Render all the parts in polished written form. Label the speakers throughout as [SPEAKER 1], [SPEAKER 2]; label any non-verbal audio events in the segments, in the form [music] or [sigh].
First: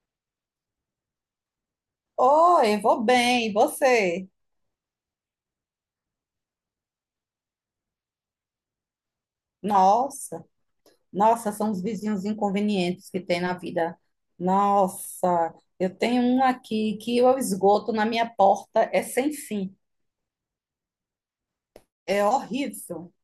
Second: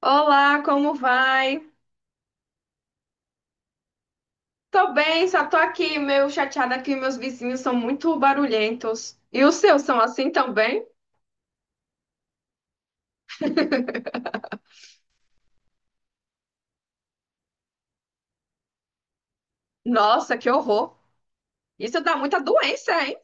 [SPEAKER 1] Olá, como vai?
[SPEAKER 2] Oi, vou bem, e você?
[SPEAKER 1] Tô bem, só tô aqui meio chateada que meus vizinhos são muito barulhentos. E os seus são assim
[SPEAKER 2] Nossa,
[SPEAKER 1] também?
[SPEAKER 2] nossa, são os vizinhos inconvenientes que tem na vida.
[SPEAKER 1] [laughs]
[SPEAKER 2] Nossa, eu tenho um aqui que o esgoto na minha porta é sem fim,
[SPEAKER 1] Nossa, que horror! Isso dá
[SPEAKER 2] é
[SPEAKER 1] muita doença,
[SPEAKER 2] horrível.
[SPEAKER 1] hein?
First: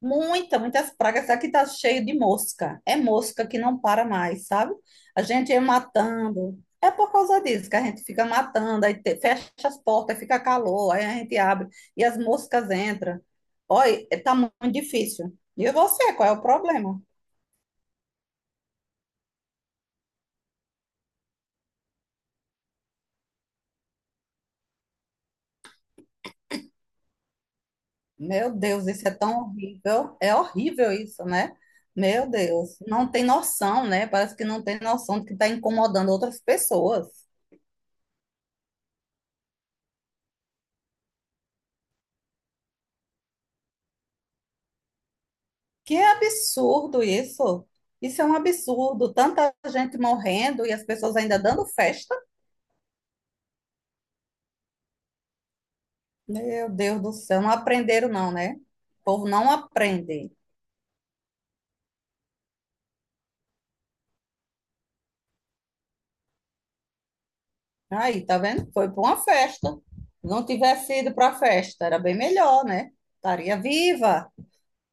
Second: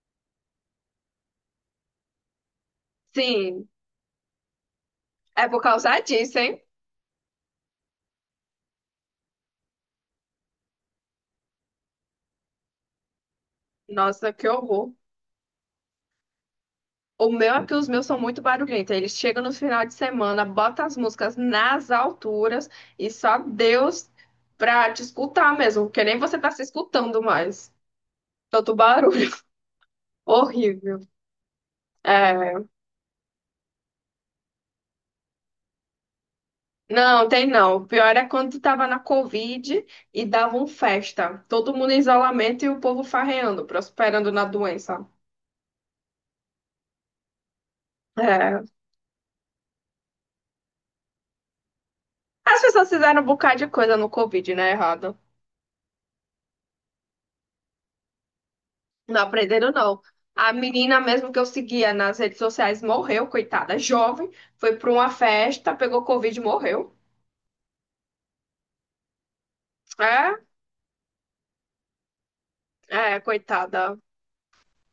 [SPEAKER 2] Muitas pragas. Aqui tá cheio de mosca. É mosca que
[SPEAKER 1] Sim,
[SPEAKER 2] não para mais, sabe? A
[SPEAKER 1] é
[SPEAKER 2] gente é
[SPEAKER 1] por causa disso,
[SPEAKER 2] matando.
[SPEAKER 1] hein?
[SPEAKER 2] É por causa disso que a gente fica matando, fecha as portas, fica calor, aí a gente abre e as moscas entram. Olha, é,
[SPEAKER 1] Nossa,
[SPEAKER 2] tá
[SPEAKER 1] que
[SPEAKER 2] muito
[SPEAKER 1] horror!
[SPEAKER 2] difícil. E você, qual é o problema?
[SPEAKER 1] O meu é que os meus são muito barulhentos. Eles chegam no final de semana, botam as músicas nas alturas e só Deus pra te escutar mesmo, porque nem você tá se escutando mais.
[SPEAKER 2] Meu
[SPEAKER 1] Tanto
[SPEAKER 2] Deus, isso é
[SPEAKER 1] barulho.
[SPEAKER 2] tão
[SPEAKER 1] [laughs]
[SPEAKER 2] horrível. É horrível
[SPEAKER 1] Horrível.
[SPEAKER 2] isso, né? Meu
[SPEAKER 1] É.
[SPEAKER 2] Deus, não tem noção, né? Parece que não tem noção de que está incomodando outras pessoas.
[SPEAKER 1] Não, tem não. O pior é quando tava na Covid e davam festa. Todo mundo em isolamento e o povo farreando, prosperando na doença.
[SPEAKER 2] Que absurdo isso! Isso é um
[SPEAKER 1] É.
[SPEAKER 2] absurdo. Tanta gente morrendo e as pessoas ainda dando festa.
[SPEAKER 1] As pessoas fizeram um bocado de coisa no Covid, né? Errado.
[SPEAKER 2] Meu Deus do céu, não aprenderam não, né? O
[SPEAKER 1] Não
[SPEAKER 2] povo não
[SPEAKER 1] aprenderam, não.
[SPEAKER 2] aprende.
[SPEAKER 1] A menina mesmo que eu seguia nas redes sociais morreu, coitada. Jovem, foi pra uma festa, pegou Covid e morreu.
[SPEAKER 2] Aí, tá vendo? Foi para uma festa.
[SPEAKER 1] É,
[SPEAKER 2] Não tivesse ido para a festa, era bem melhor, né?
[SPEAKER 1] é,
[SPEAKER 2] Estaria
[SPEAKER 1] coitada.
[SPEAKER 2] viva.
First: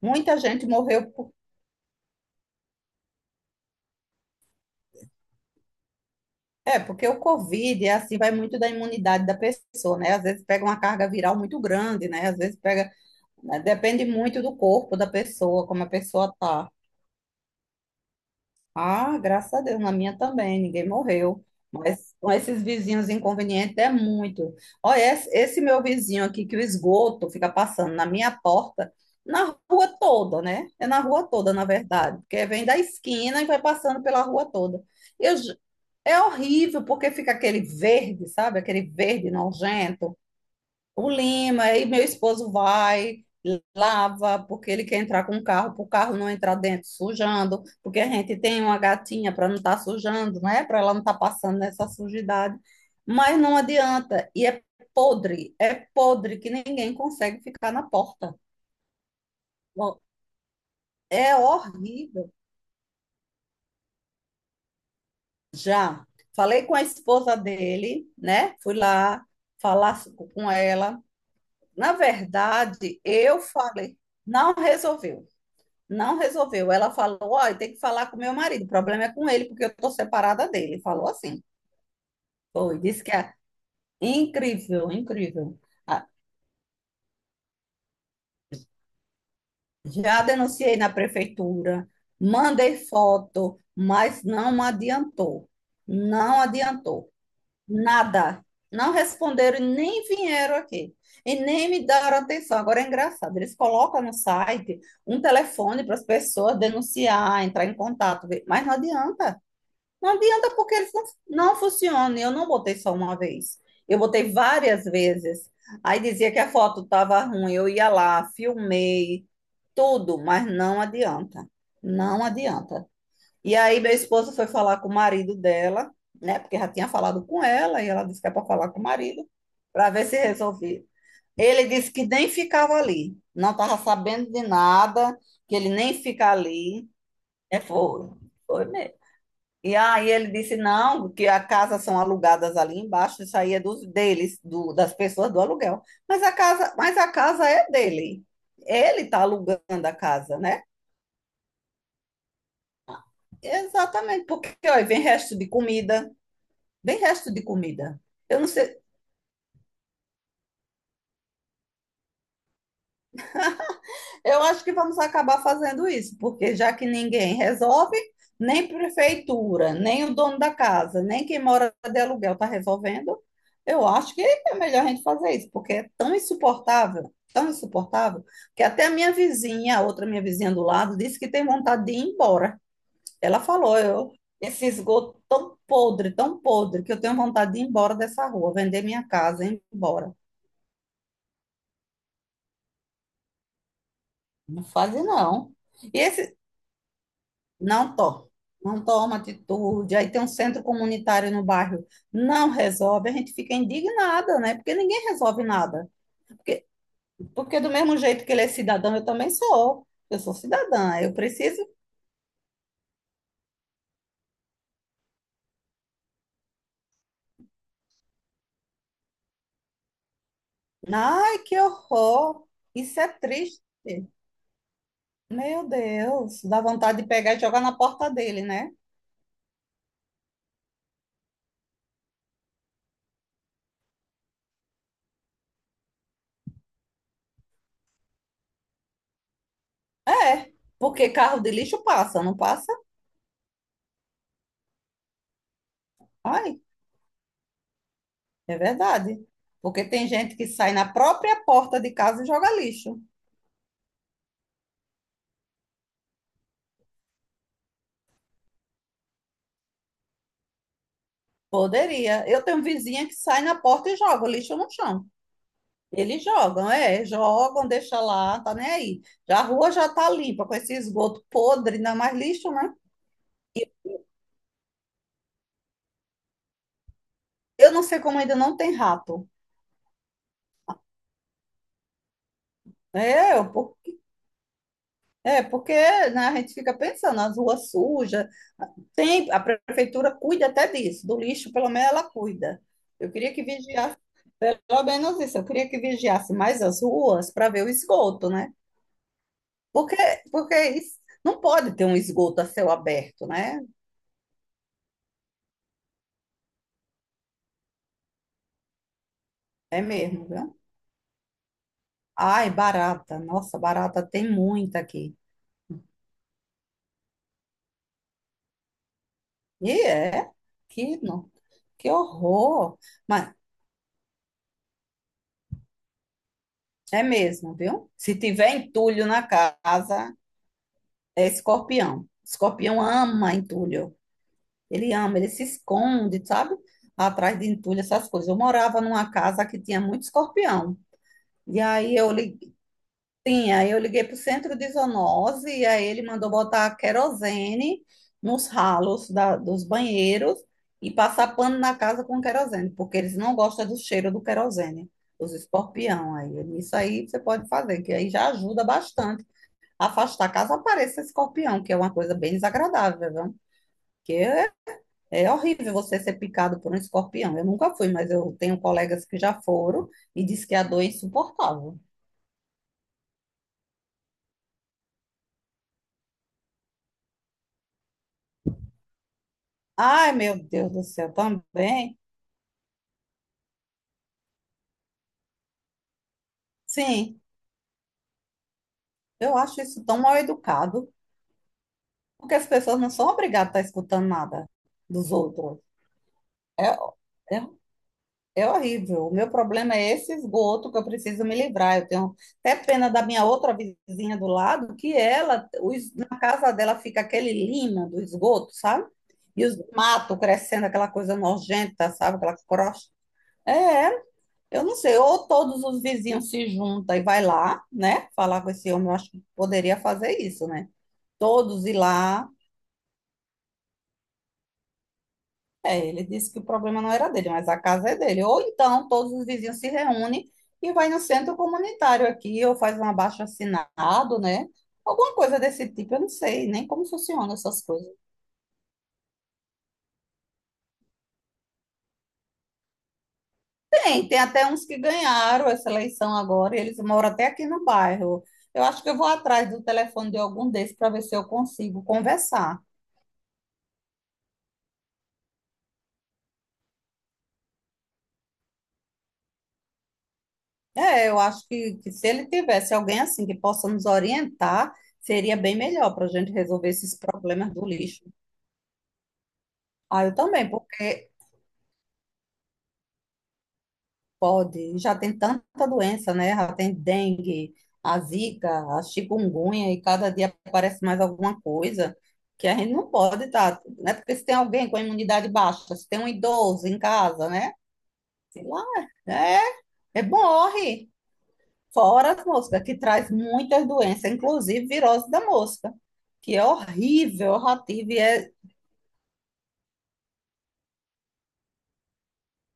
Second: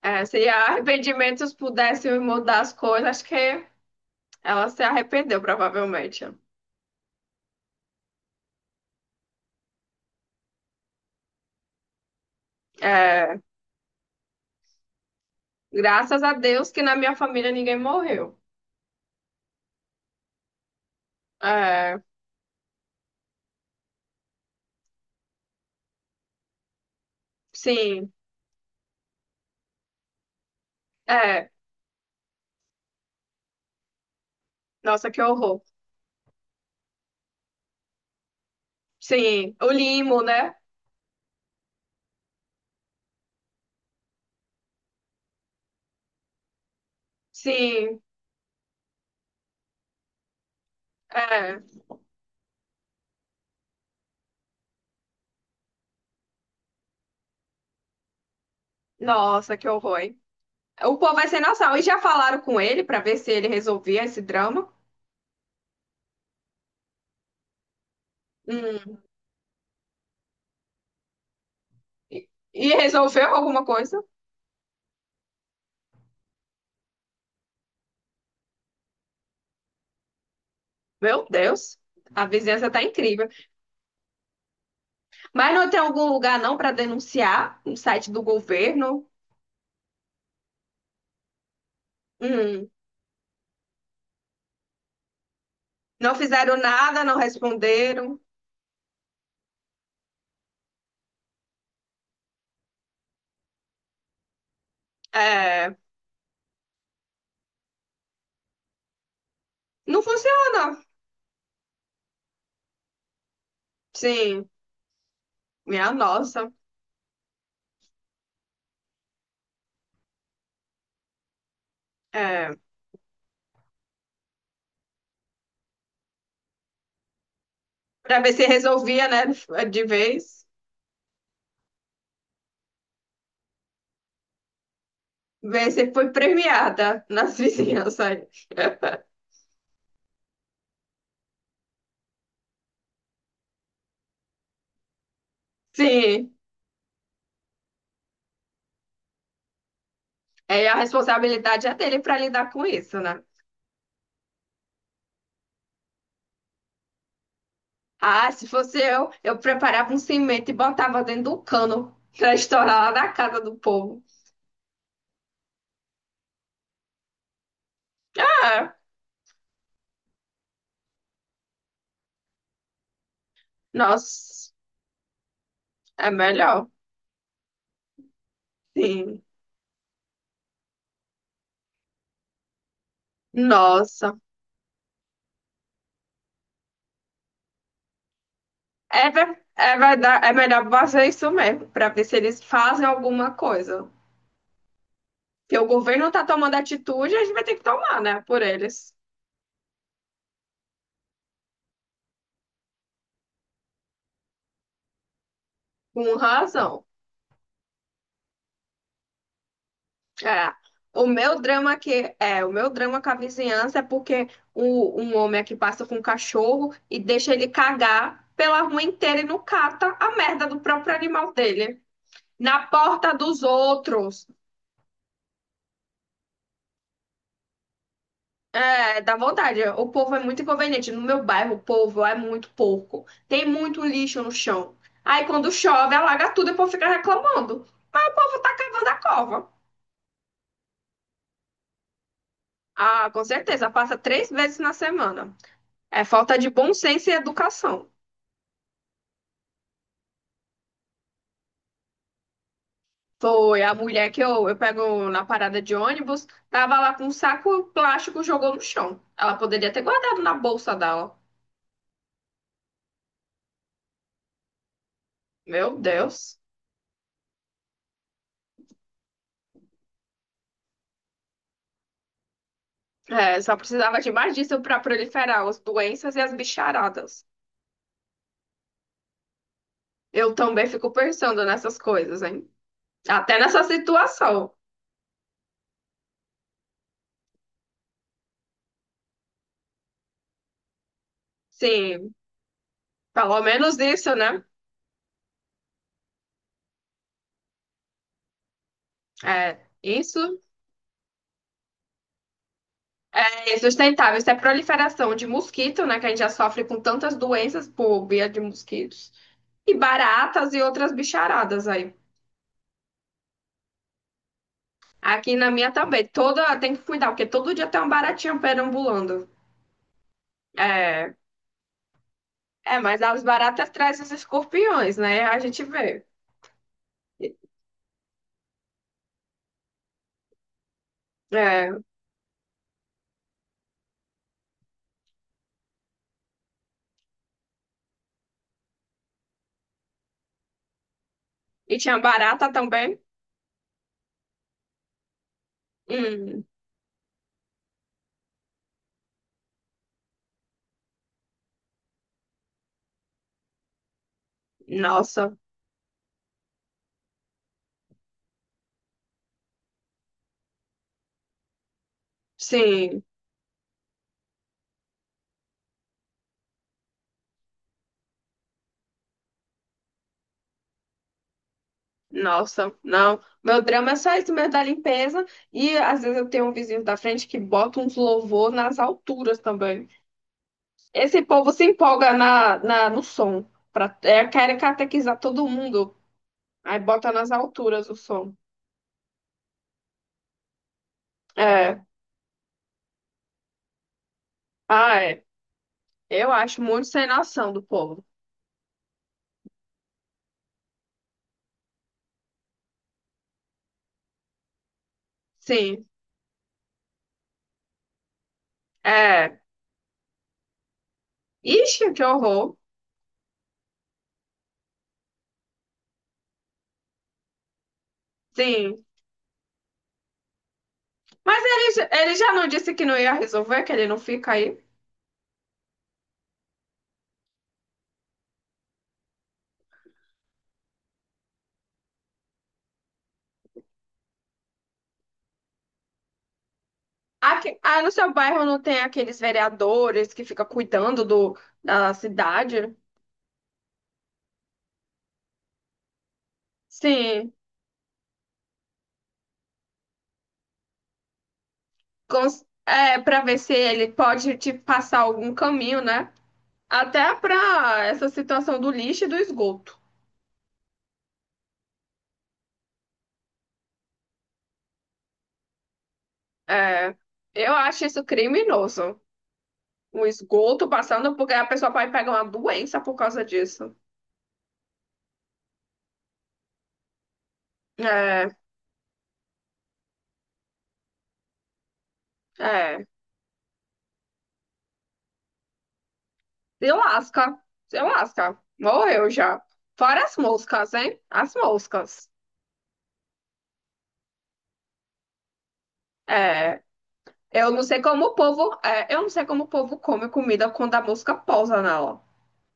[SPEAKER 1] É,
[SPEAKER 2] Muita
[SPEAKER 1] se
[SPEAKER 2] gente morreu por...
[SPEAKER 1] arrependimentos pudessem mudar as coisas, acho que ela se arrependeu, provavelmente.
[SPEAKER 2] É, porque o Covid é assim, vai muito da imunidade da pessoa, né? Às vezes pega uma carga viral muito grande, né? Às vezes pega...
[SPEAKER 1] É.
[SPEAKER 2] né? Depende muito do corpo da pessoa, como a
[SPEAKER 1] Graças a
[SPEAKER 2] pessoa tá.
[SPEAKER 1] Deus que na minha família ninguém morreu.
[SPEAKER 2] Ah, graças a Deus, na minha também, ninguém morreu.
[SPEAKER 1] É,
[SPEAKER 2] Mas com esses vizinhos inconvenientes é muito. Olha, esse meu vizinho aqui que o esgoto fica passando na
[SPEAKER 1] sim,
[SPEAKER 2] minha porta, na rua toda, né? É na rua
[SPEAKER 1] é.
[SPEAKER 2] toda, na verdade, porque vem da esquina e vai passando pela rua toda.
[SPEAKER 1] Nossa, que
[SPEAKER 2] Eu, j-
[SPEAKER 1] horror.
[SPEAKER 2] é horrível porque fica aquele verde, sabe? Aquele verde
[SPEAKER 1] Sim, o
[SPEAKER 2] nojento,
[SPEAKER 1] limo, né?
[SPEAKER 2] o Lima. Aí meu esposo vai, lava, porque ele quer entrar com o carro, para o carro não entrar dentro sujando,
[SPEAKER 1] Sim,
[SPEAKER 2] porque a gente tem uma gatinha para não estar sujando, né? Para ela não estar passando
[SPEAKER 1] é.
[SPEAKER 2] nessa sujidade. Mas não adianta, e é podre que ninguém consegue ficar na porta.
[SPEAKER 1] Nossa, que horror,
[SPEAKER 2] Bom,
[SPEAKER 1] hein? O povo vai
[SPEAKER 2] é
[SPEAKER 1] sem noção. E já
[SPEAKER 2] horrível.
[SPEAKER 1] falaram com ele pra ver se ele resolvia esse drama?
[SPEAKER 2] Já falei com a esposa dele, né? Fui
[SPEAKER 1] Hum.
[SPEAKER 2] lá falar com ela. Na
[SPEAKER 1] E e
[SPEAKER 2] verdade,
[SPEAKER 1] resolveu
[SPEAKER 2] eu
[SPEAKER 1] alguma
[SPEAKER 2] falei,
[SPEAKER 1] coisa?
[SPEAKER 2] não resolveu. Não resolveu. Ela falou: ó, eu tenho que falar com meu marido. O problema é com ele, porque eu tô separada dele. Falou
[SPEAKER 1] Meu
[SPEAKER 2] assim.
[SPEAKER 1] Deus, a vizinhança
[SPEAKER 2] Foi.
[SPEAKER 1] tá
[SPEAKER 2] Disse que
[SPEAKER 1] incrível.
[SPEAKER 2] é incrível,
[SPEAKER 1] Mas
[SPEAKER 2] incrível.
[SPEAKER 1] não tem algum
[SPEAKER 2] Ah,
[SPEAKER 1] lugar não pra denunciar no site do governo?
[SPEAKER 2] já denunciei na prefeitura,
[SPEAKER 1] Hum.
[SPEAKER 2] mandei foto, mas não adiantou.
[SPEAKER 1] Não
[SPEAKER 2] Não
[SPEAKER 1] fizeram nada,
[SPEAKER 2] adiantou.
[SPEAKER 1] não responderam.
[SPEAKER 2] Nada. Não responderam e nem vieram aqui. E nem me deram atenção. Agora é engraçado. Eles colocam no site um
[SPEAKER 1] É,
[SPEAKER 2] telefone para as pessoas denunciar, entrar em contato, mas não adianta.
[SPEAKER 1] não
[SPEAKER 2] Não adianta porque
[SPEAKER 1] funciona.
[SPEAKER 2] eles não funcionam. Eu não botei só uma vez. Eu botei
[SPEAKER 1] Sim,
[SPEAKER 2] várias vezes.
[SPEAKER 1] minha
[SPEAKER 2] Aí dizia que
[SPEAKER 1] nossa.
[SPEAKER 2] a foto estava ruim. Eu ia lá, filmei, tudo, mas não adianta. Não
[SPEAKER 1] É,
[SPEAKER 2] adianta. E aí meu esposo foi falar com o marido dela, né? Porque já tinha falado com ela, e ela
[SPEAKER 1] para
[SPEAKER 2] disse que é
[SPEAKER 1] ver
[SPEAKER 2] para
[SPEAKER 1] se
[SPEAKER 2] falar com o
[SPEAKER 1] resolvia,
[SPEAKER 2] marido,
[SPEAKER 1] né, de
[SPEAKER 2] para ver se
[SPEAKER 1] vez.
[SPEAKER 2] resolvia. Ele disse que nem ficava ali, não estava sabendo de nada, que ele
[SPEAKER 1] Ver se
[SPEAKER 2] nem
[SPEAKER 1] foi
[SPEAKER 2] fica ali.
[SPEAKER 1] premiada nas
[SPEAKER 2] É, foi,
[SPEAKER 1] vizinhanças.
[SPEAKER 2] foi mesmo.
[SPEAKER 1] [laughs]
[SPEAKER 2] E aí ele disse, não, que as casas são alugadas ali embaixo, isso aí é dos deles, do, das pessoas do aluguel.
[SPEAKER 1] Sim,
[SPEAKER 2] Mas a casa é dele. Ele está alugando a casa,
[SPEAKER 1] é,
[SPEAKER 2] né?
[SPEAKER 1] a responsabilidade é dele para lidar com isso, né?
[SPEAKER 2] Exatamente, porque ó, vem resto de comida, vem resto de comida.
[SPEAKER 1] Ah,
[SPEAKER 2] Eu
[SPEAKER 1] se
[SPEAKER 2] não
[SPEAKER 1] fosse
[SPEAKER 2] sei,
[SPEAKER 1] eu preparava um cimento e botava dentro do cano para estourar lá na casa do povo.
[SPEAKER 2] eu acho que vamos acabar fazendo isso, porque já que ninguém resolve, nem
[SPEAKER 1] É,
[SPEAKER 2] prefeitura, nem o dono da casa, nem quem mora de aluguel está resolvendo, eu acho que
[SPEAKER 1] nossa,
[SPEAKER 2] é melhor a gente fazer isso, porque é
[SPEAKER 1] é melhor.
[SPEAKER 2] tão insuportável, que até a minha
[SPEAKER 1] Sim,
[SPEAKER 2] vizinha, a outra minha vizinha do lado, disse que tem vontade de ir embora. Ela falou, eu,
[SPEAKER 1] nossa.
[SPEAKER 2] esse esgoto tão podre, que eu tenho vontade de ir embora dessa rua, vender minha
[SPEAKER 1] É, ver-
[SPEAKER 2] casa e ir
[SPEAKER 1] é,
[SPEAKER 2] embora.
[SPEAKER 1] verdade, é melhor fazer isso mesmo, para ver se eles fazem alguma coisa.
[SPEAKER 2] Não faz não.
[SPEAKER 1] Porque o
[SPEAKER 2] E
[SPEAKER 1] governo não está
[SPEAKER 2] esse
[SPEAKER 1] tomando atitude, a gente vai ter que
[SPEAKER 2] Não
[SPEAKER 1] tomar, né?
[SPEAKER 2] to,
[SPEAKER 1] Por
[SPEAKER 2] não
[SPEAKER 1] eles.
[SPEAKER 2] toma atitude. Aí tem um centro comunitário no bairro, não resolve. A gente fica indignada, né? Porque ninguém resolve nada.
[SPEAKER 1] Com
[SPEAKER 2] Porque,
[SPEAKER 1] razão.
[SPEAKER 2] porque do mesmo jeito que ele é cidadão, eu também sou. Eu sou
[SPEAKER 1] É.
[SPEAKER 2] cidadã,
[SPEAKER 1] O
[SPEAKER 2] eu
[SPEAKER 1] meu
[SPEAKER 2] preciso.
[SPEAKER 1] drama que é, o meu drama com a vizinhança é porque o, um homem aqui passa com um cachorro e deixa ele cagar pela rua inteira e não cata a merda do próprio animal
[SPEAKER 2] Ai, que
[SPEAKER 1] dele.
[SPEAKER 2] horror!
[SPEAKER 1] Na
[SPEAKER 2] Isso é
[SPEAKER 1] porta dos
[SPEAKER 2] triste.
[SPEAKER 1] outros.
[SPEAKER 2] Meu Deus, dá vontade de pegar e jogar na porta dele, né?
[SPEAKER 1] É, dá vontade. O povo é muito inconveniente. No meu bairro, o povo é muito porco. Tem muito lixo no chão. Aí quando chove, alaga tudo e o povo fica reclamando. Mas o povo tá cavando a cova.
[SPEAKER 2] É, porque carro de lixo passa, não passa?
[SPEAKER 1] Ah, com certeza, passa três vezes na semana. É falta de
[SPEAKER 2] Ai,
[SPEAKER 1] bom senso e educação.
[SPEAKER 2] é verdade. Porque tem gente que sai na própria porta de casa e joga lixo.
[SPEAKER 1] Foi a mulher que eu pego na parada de ônibus, tava lá com um saco plástico, jogou no chão. Ela poderia ter guardado na bolsa dela.
[SPEAKER 2] Poderia. Eu tenho vizinha que sai na porta e joga o lixo no chão.
[SPEAKER 1] Meu
[SPEAKER 2] Eles
[SPEAKER 1] Deus.
[SPEAKER 2] jogam, é, jogam, deixa lá, tá nem aí. Já a rua já tá limpa com esse esgoto podre, ainda mais lixo, né?
[SPEAKER 1] É, só precisava de mais disso para proliferar as doenças e as bicharadas.
[SPEAKER 2] Eu não sei como ainda não tem rato.
[SPEAKER 1] Eu também fico pensando nessas coisas, hein?
[SPEAKER 2] É,
[SPEAKER 1] Até nessa situação.
[SPEAKER 2] é porque né, a gente fica pensando, as ruas sujas, tem, a prefeitura cuida até disso, do lixo, pelo menos ela
[SPEAKER 1] Sim,
[SPEAKER 2] cuida. Eu queria
[SPEAKER 1] pelo
[SPEAKER 2] que
[SPEAKER 1] menos
[SPEAKER 2] vigiasse,
[SPEAKER 1] isso, né?
[SPEAKER 2] pelo menos isso, eu queria que vigiasse mais as ruas para ver o esgoto, né?
[SPEAKER 1] É,
[SPEAKER 2] Porque,
[SPEAKER 1] isso
[SPEAKER 2] porque é isso, não pode ter um esgoto a céu aberto,
[SPEAKER 1] é
[SPEAKER 2] né?
[SPEAKER 1] sustentável. Isso é proliferação de mosquito, né? Que a gente já sofre com tantas doenças por via de mosquitos. E
[SPEAKER 2] É mesmo,
[SPEAKER 1] baratas
[SPEAKER 2] viu?
[SPEAKER 1] e outras bicharadas aí.
[SPEAKER 2] Ai, barata. Nossa, barata tem muita aqui.
[SPEAKER 1] Aqui na minha também. Toda tem que cuidar, porque todo dia tem uma baratinha perambulando.
[SPEAKER 2] E é, que,
[SPEAKER 1] É,
[SPEAKER 2] no, que
[SPEAKER 1] é
[SPEAKER 2] horror.
[SPEAKER 1] mas as
[SPEAKER 2] Mas
[SPEAKER 1] baratas trazem os escorpiões, né? A gente vê.
[SPEAKER 2] é mesmo, viu? Se tiver entulho na casa, é
[SPEAKER 1] É,
[SPEAKER 2] escorpião. Escorpião ama entulho. Ele ama, ele se esconde, sabe? Atrás de entulho, essas coisas. Eu morava numa casa que tinha muito escorpião. E
[SPEAKER 1] e
[SPEAKER 2] aí
[SPEAKER 1] tinha
[SPEAKER 2] eu
[SPEAKER 1] barata
[SPEAKER 2] liguei.
[SPEAKER 1] também.
[SPEAKER 2] Sim, aí eu liguei para o centro de zoonose e aí ele mandou
[SPEAKER 1] Hum,
[SPEAKER 2] botar querosene nos dos banheiros e passar pano na casa com querosene, porque eles não gostam do cheiro do querosene, os
[SPEAKER 1] nossa,
[SPEAKER 2] escorpião. Aí ele, isso aí você pode fazer, que aí já ajuda bastante a afastar caso apareça escorpião, que é uma coisa bem
[SPEAKER 1] sim.
[SPEAKER 2] desagradável, viu? Porque é horrível você ser picado por um escorpião. Eu nunca fui, mas eu tenho colegas que já foram e diz que a dor é insuportável.
[SPEAKER 1] Nossa, não. Meu drama é só isso mesmo da limpeza. E às vezes eu tenho um vizinho da frente que bota uns louvor nas alturas também.
[SPEAKER 2] Ai, meu Deus do céu,
[SPEAKER 1] Esse povo se
[SPEAKER 2] também.
[SPEAKER 1] empolga no som. Pra, é, querem catequizar todo mundo. Aí bota
[SPEAKER 2] Sim,
[SPEAKER 1] nas alturas o som.
[SPEAKER 2] eu acho isso tão mal educado,
[SPEAKER 1] É.
[SPEAKER 2] porque as pessoas não são obrigadas a estar escutando nada
[SPEAKER 1] Ah,
[SPEAKER 2] dos
[SPEAKER 1] é.
[SPEAKER 2] outros.
[SPEAKER 1] Eu acho
[SPEAKER 2] É,
[SPEAKER 1] muito sem
[SPEAKER 2] é,
[SPEAKER 1] noção do povo.
[SPEAKER 2] é horrível. O meu problema é esse esgoto que eu preciso me livrar. Eu tenho até pena da minha outra vizinha do lado, que ela,
[SPEAKER 1] Sim.
[SPEAKER 2] os na casa dela fica aquele lima do esgoto, sabe?
[SPEAKER 1] É.
[SPEAKER 2] E os matos crescendo, aquela coisa
[SPEAKER 1] Ixi,
[SPEAKER 2] nojenta,
[SPEAKER 1] que
[SPEAKER 2] sabe? Aquela
[SPEAKER 1] horror.
[SPEAKER 2] crosta. É, eu não sei, ou todos os vizinhos se juntam e vai lá, né? Falar com esse
[SPEAKER 1] Sim.
[SPEAKER 2] homem, eu acho que poderia fazer isso, né?
[SPEAKER 1] Mas
[SPEAKER 2] Todos ir
[SPEAKER 1] ele
[SPEAKER 2] lá.
[SPEAKER 1] já não disse que não ia resolver, que ele não fica aí?
[SPEAKER 2] É, ele disse que o problema não era dele, mas a casa é dele. Ou então todos os vizinhos se reúnem e vai no centro comunitário aqui, ou faz um abaixo-assinado, né? Alguma coisa desse tipo, eu não sei nem como funcionam
[SPEAKER 1] Aqui,
[SPEAKER 2] essas
[SPEAKER 1] ah, no
[SPEAKER 2] coisas.
[SPEAKER 1] seu bairro não tem aqueles vereadores que ficam cuidando do, da cidade?
[SPEAKER 2] Tem, tem até uns que ganharam essa eleição agora, e eles moram até
[SPEAKER 1] Sim,
[SPEAKER 2] aqui no bairro. Eu acho que eu vou atrás do telefone de algum desses para ver se eu consigo
[SPEAKER 1] cons-
[SPEAKER 2] conversar.
[SPEAKER 1] é, para ver se ele pode te passar algum caminho, né? Até para essa situação do lixo e do esgoto.
[SPEAKER 2] É, eu acho que se ele tivesse alguém assim que possa nos orientar, seria bem melhor para a gente resolver
[SPEAKER 1] É,
[SPEAKER 2] esses
[SPEAKER 1] eu
[SPEAKER 2] problemas do
[SPEAKER 1] acho isso
[SPEAKER 2] lixo.
[SPEAKER 1] criminoso.
[SPEAKER 2] Ah,
[SPEAKER 1] O
[SPEAKER 2] eu também,
[SPEAKER 1] esgoto
[SPEAKER 2] porque
[SPEAKER 1] passando porque a pessoa pode pegar uma doença por causa disso.
[SPEAKER 2] pode, já tem tanta doença, né? Já tem dengue, a
[SPEAKER 1] É,
[SPEAKER 2] zika, a chikungunya, e cada dia aparece mais alguma coisa que a gente
[SPEAKER 1] é.
[SPEAKER 2] não pode estar, né? Porque se tem alguém com a imunidade baixa, se tem um idoso
[SPEAKER 1] Se
[SPEAKER 2] em casa,
[SPEAKER 1] lasca,
[SPEAKER 2] né?
[SPEAKER 1] se lasca.
[SPEAKER 2] Sei lá,
[SPEAKER 1] Morreu
[SPEAKER 2] é,
[SPEAKER 1] já. Fora
[SPEAKER 2] é
[SPEAKER 1] as
[SPEAKER 2] bom,
[SPEAKER 1] moscas,
[SPEAKER 2] morre.
[SPEAKER 1] hein? As moscas.
[SPEAKER 2] Fora as moscas, que traz muitas doenças, inclusive virose da mosca, que é
[SPEAKER 1] É.
[SPEAKER 2] horrível, eu
[SPEAKER 1] Eu não
[SPEAKER 2] já
[SPEAKER 1] sei
[SPEAKER 2] e
[SPEAKER 1] como o
[SPEAKER 2] é,
[SPEAKER 1] povo, é, eu não sei como o povo come comida quando a mosca pousa nela.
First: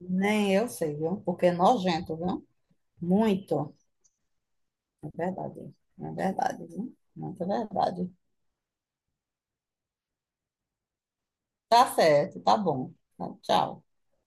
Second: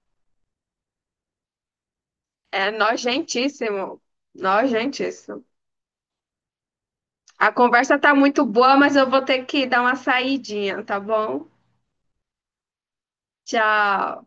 [SPEAKER 2] nem eu sei, viu? Porque é nojento, viu?
[SPEAKER 1] É
[SPEAKER 2] Muito.
[SPEAKER 1] nojentíssimo,
[SPEAKER 2] É
[SPEAKER 1] nojentíssimo.
[SPEAKER 2] verdade, é verdade, viu? Muito
[SPEAKER 1] A conversa
[SPEAKER 2] verdade.
[SPEAKER 1] tá muito boa, mas eu vou ter que dar uma saidinha, tá bom?
[SPEAKER 2] Tá certo, tá bom. Tá, tchau.
[SPEAKER 1] Tchau.